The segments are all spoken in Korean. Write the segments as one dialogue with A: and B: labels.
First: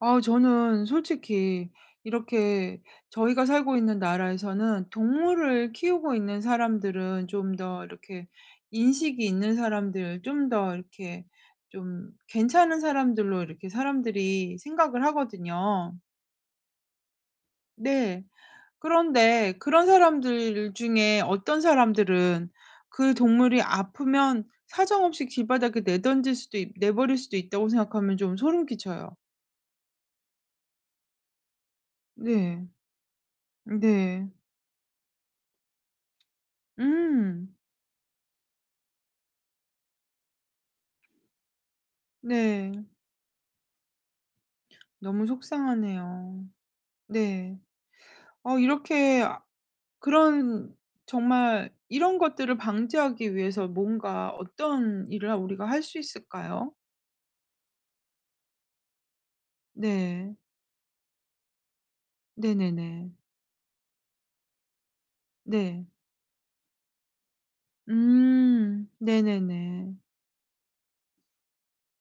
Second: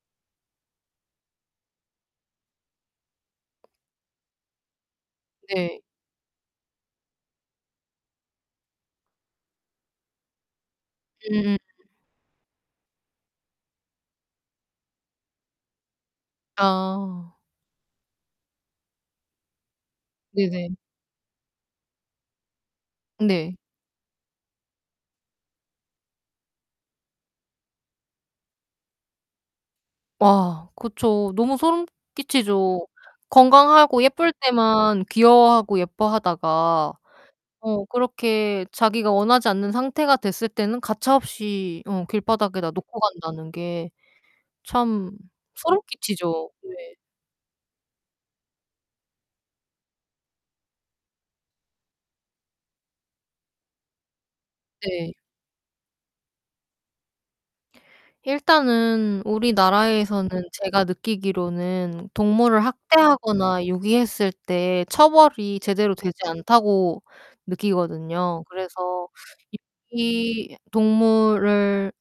A: 어 저는 솔직히 이렇게 저희가 살고 있는 나라에서는 동물을
B: 네.
A: 키우고 있는 사람들은 좀 더 이렇게 인식이 있는 사람들, 좀 더 이렇게
B: 음음.
A: 좀 괜찮은 사람들로 이렇게 사람들이 생각을 하거든요.
B: 아.
A: 네. 그런데 그런 사람들
B: 네네.
A: 중에 '어떤 사람들은 그
B: 음 네.
A: 동물이 아프면 사정없이 길바닥에 내던질 수도 있 내버릴 수도 있다.'고 생각하면 좀 소름 끼쳐요.
B: 와 그쵸. 너무 소름
A: 네.
B: 끼치죠. 건강하고
A: 네.
B: 예쁠 때만 귀여워하고 예뻐하다가
A: 음.
B: 어 그렇게 자기가 원하지 않는 상태가 됐을 때는 가차 없이 어 길바닥에다
A: 네.
B: 놓고 간다는 게 참
A: 너무
B: 소름
A: 속상하네요.
B: 끼치죠. 왜
A: 네. 어 이렇게 아 그런 정말 이런 것들을 방지하기 위해서 뭔가 어떤
B: 네.
A: 일을 하 우리가 할 수 있을까요?
B: 일단은 우리나라에서는
A: 네.
B: 제가 느끼기로는 동물을
A: 네네네.
B: 학대하거나 유기했을 때 처벌이
A: 네.
B: 제대로 되지 않다고 느끼거든요.
A: 음
B: 그래서
A: 네네네.
B: 유기 동물을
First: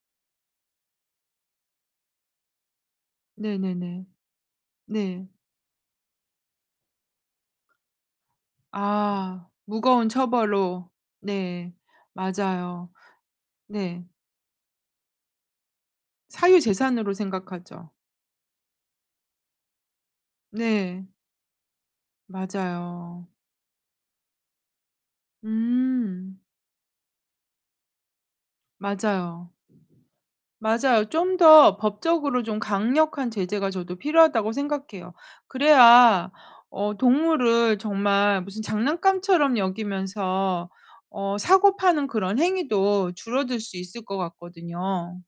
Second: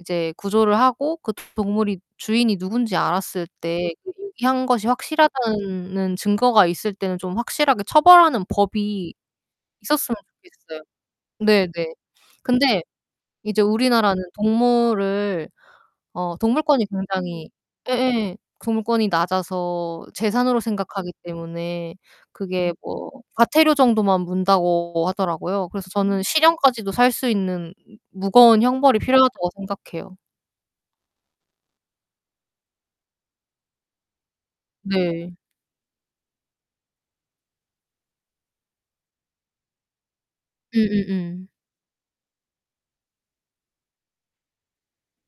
B: 이제 구조를 하고 그 동물이 주인이 누군지 알았을 때
A: 네네네.
B: [unintelligible] 유기한 것이
A: 네.
B: 확실하다는 증거가 있을 때는 좀 확실하게 처벌하는 법이
A: 아 무거운
B: 있었으면 좋겠어요.
A: 처벌로.
B: 네네.
A: 네.
B: 근데
A: 맞아요.
B: 이제
A: 네.
B: 우리나라는 동물을 어 동물권이
A: 사유재산으로
B: 굉장히
A: 생각하죠.
B: 예예 동물권이 낮아서 재산으로
A: 네.
B: 생각하기 때문에 그게 뭐
A: 맞아요.
B: 과태료 정도만 문다고 하더라고요. 그래서 저는
A: 음.
B: '실형까지도 살 수 있는 무거운 형벌이 필요하다.'고
A: 맞아요.
B: 생각해요.
A: 맞아요. '좀 더 법적으로 좀 강력한 제재가 저도 필요하다.'고 생각해요.
B: 네.
A: 그래야 어 동물을 정말 무슨 장난감처럼 여기면서 어
B: 음음음.
A: 사고 파는 그런 행위도 줄어들 수 있을 것 같거든요.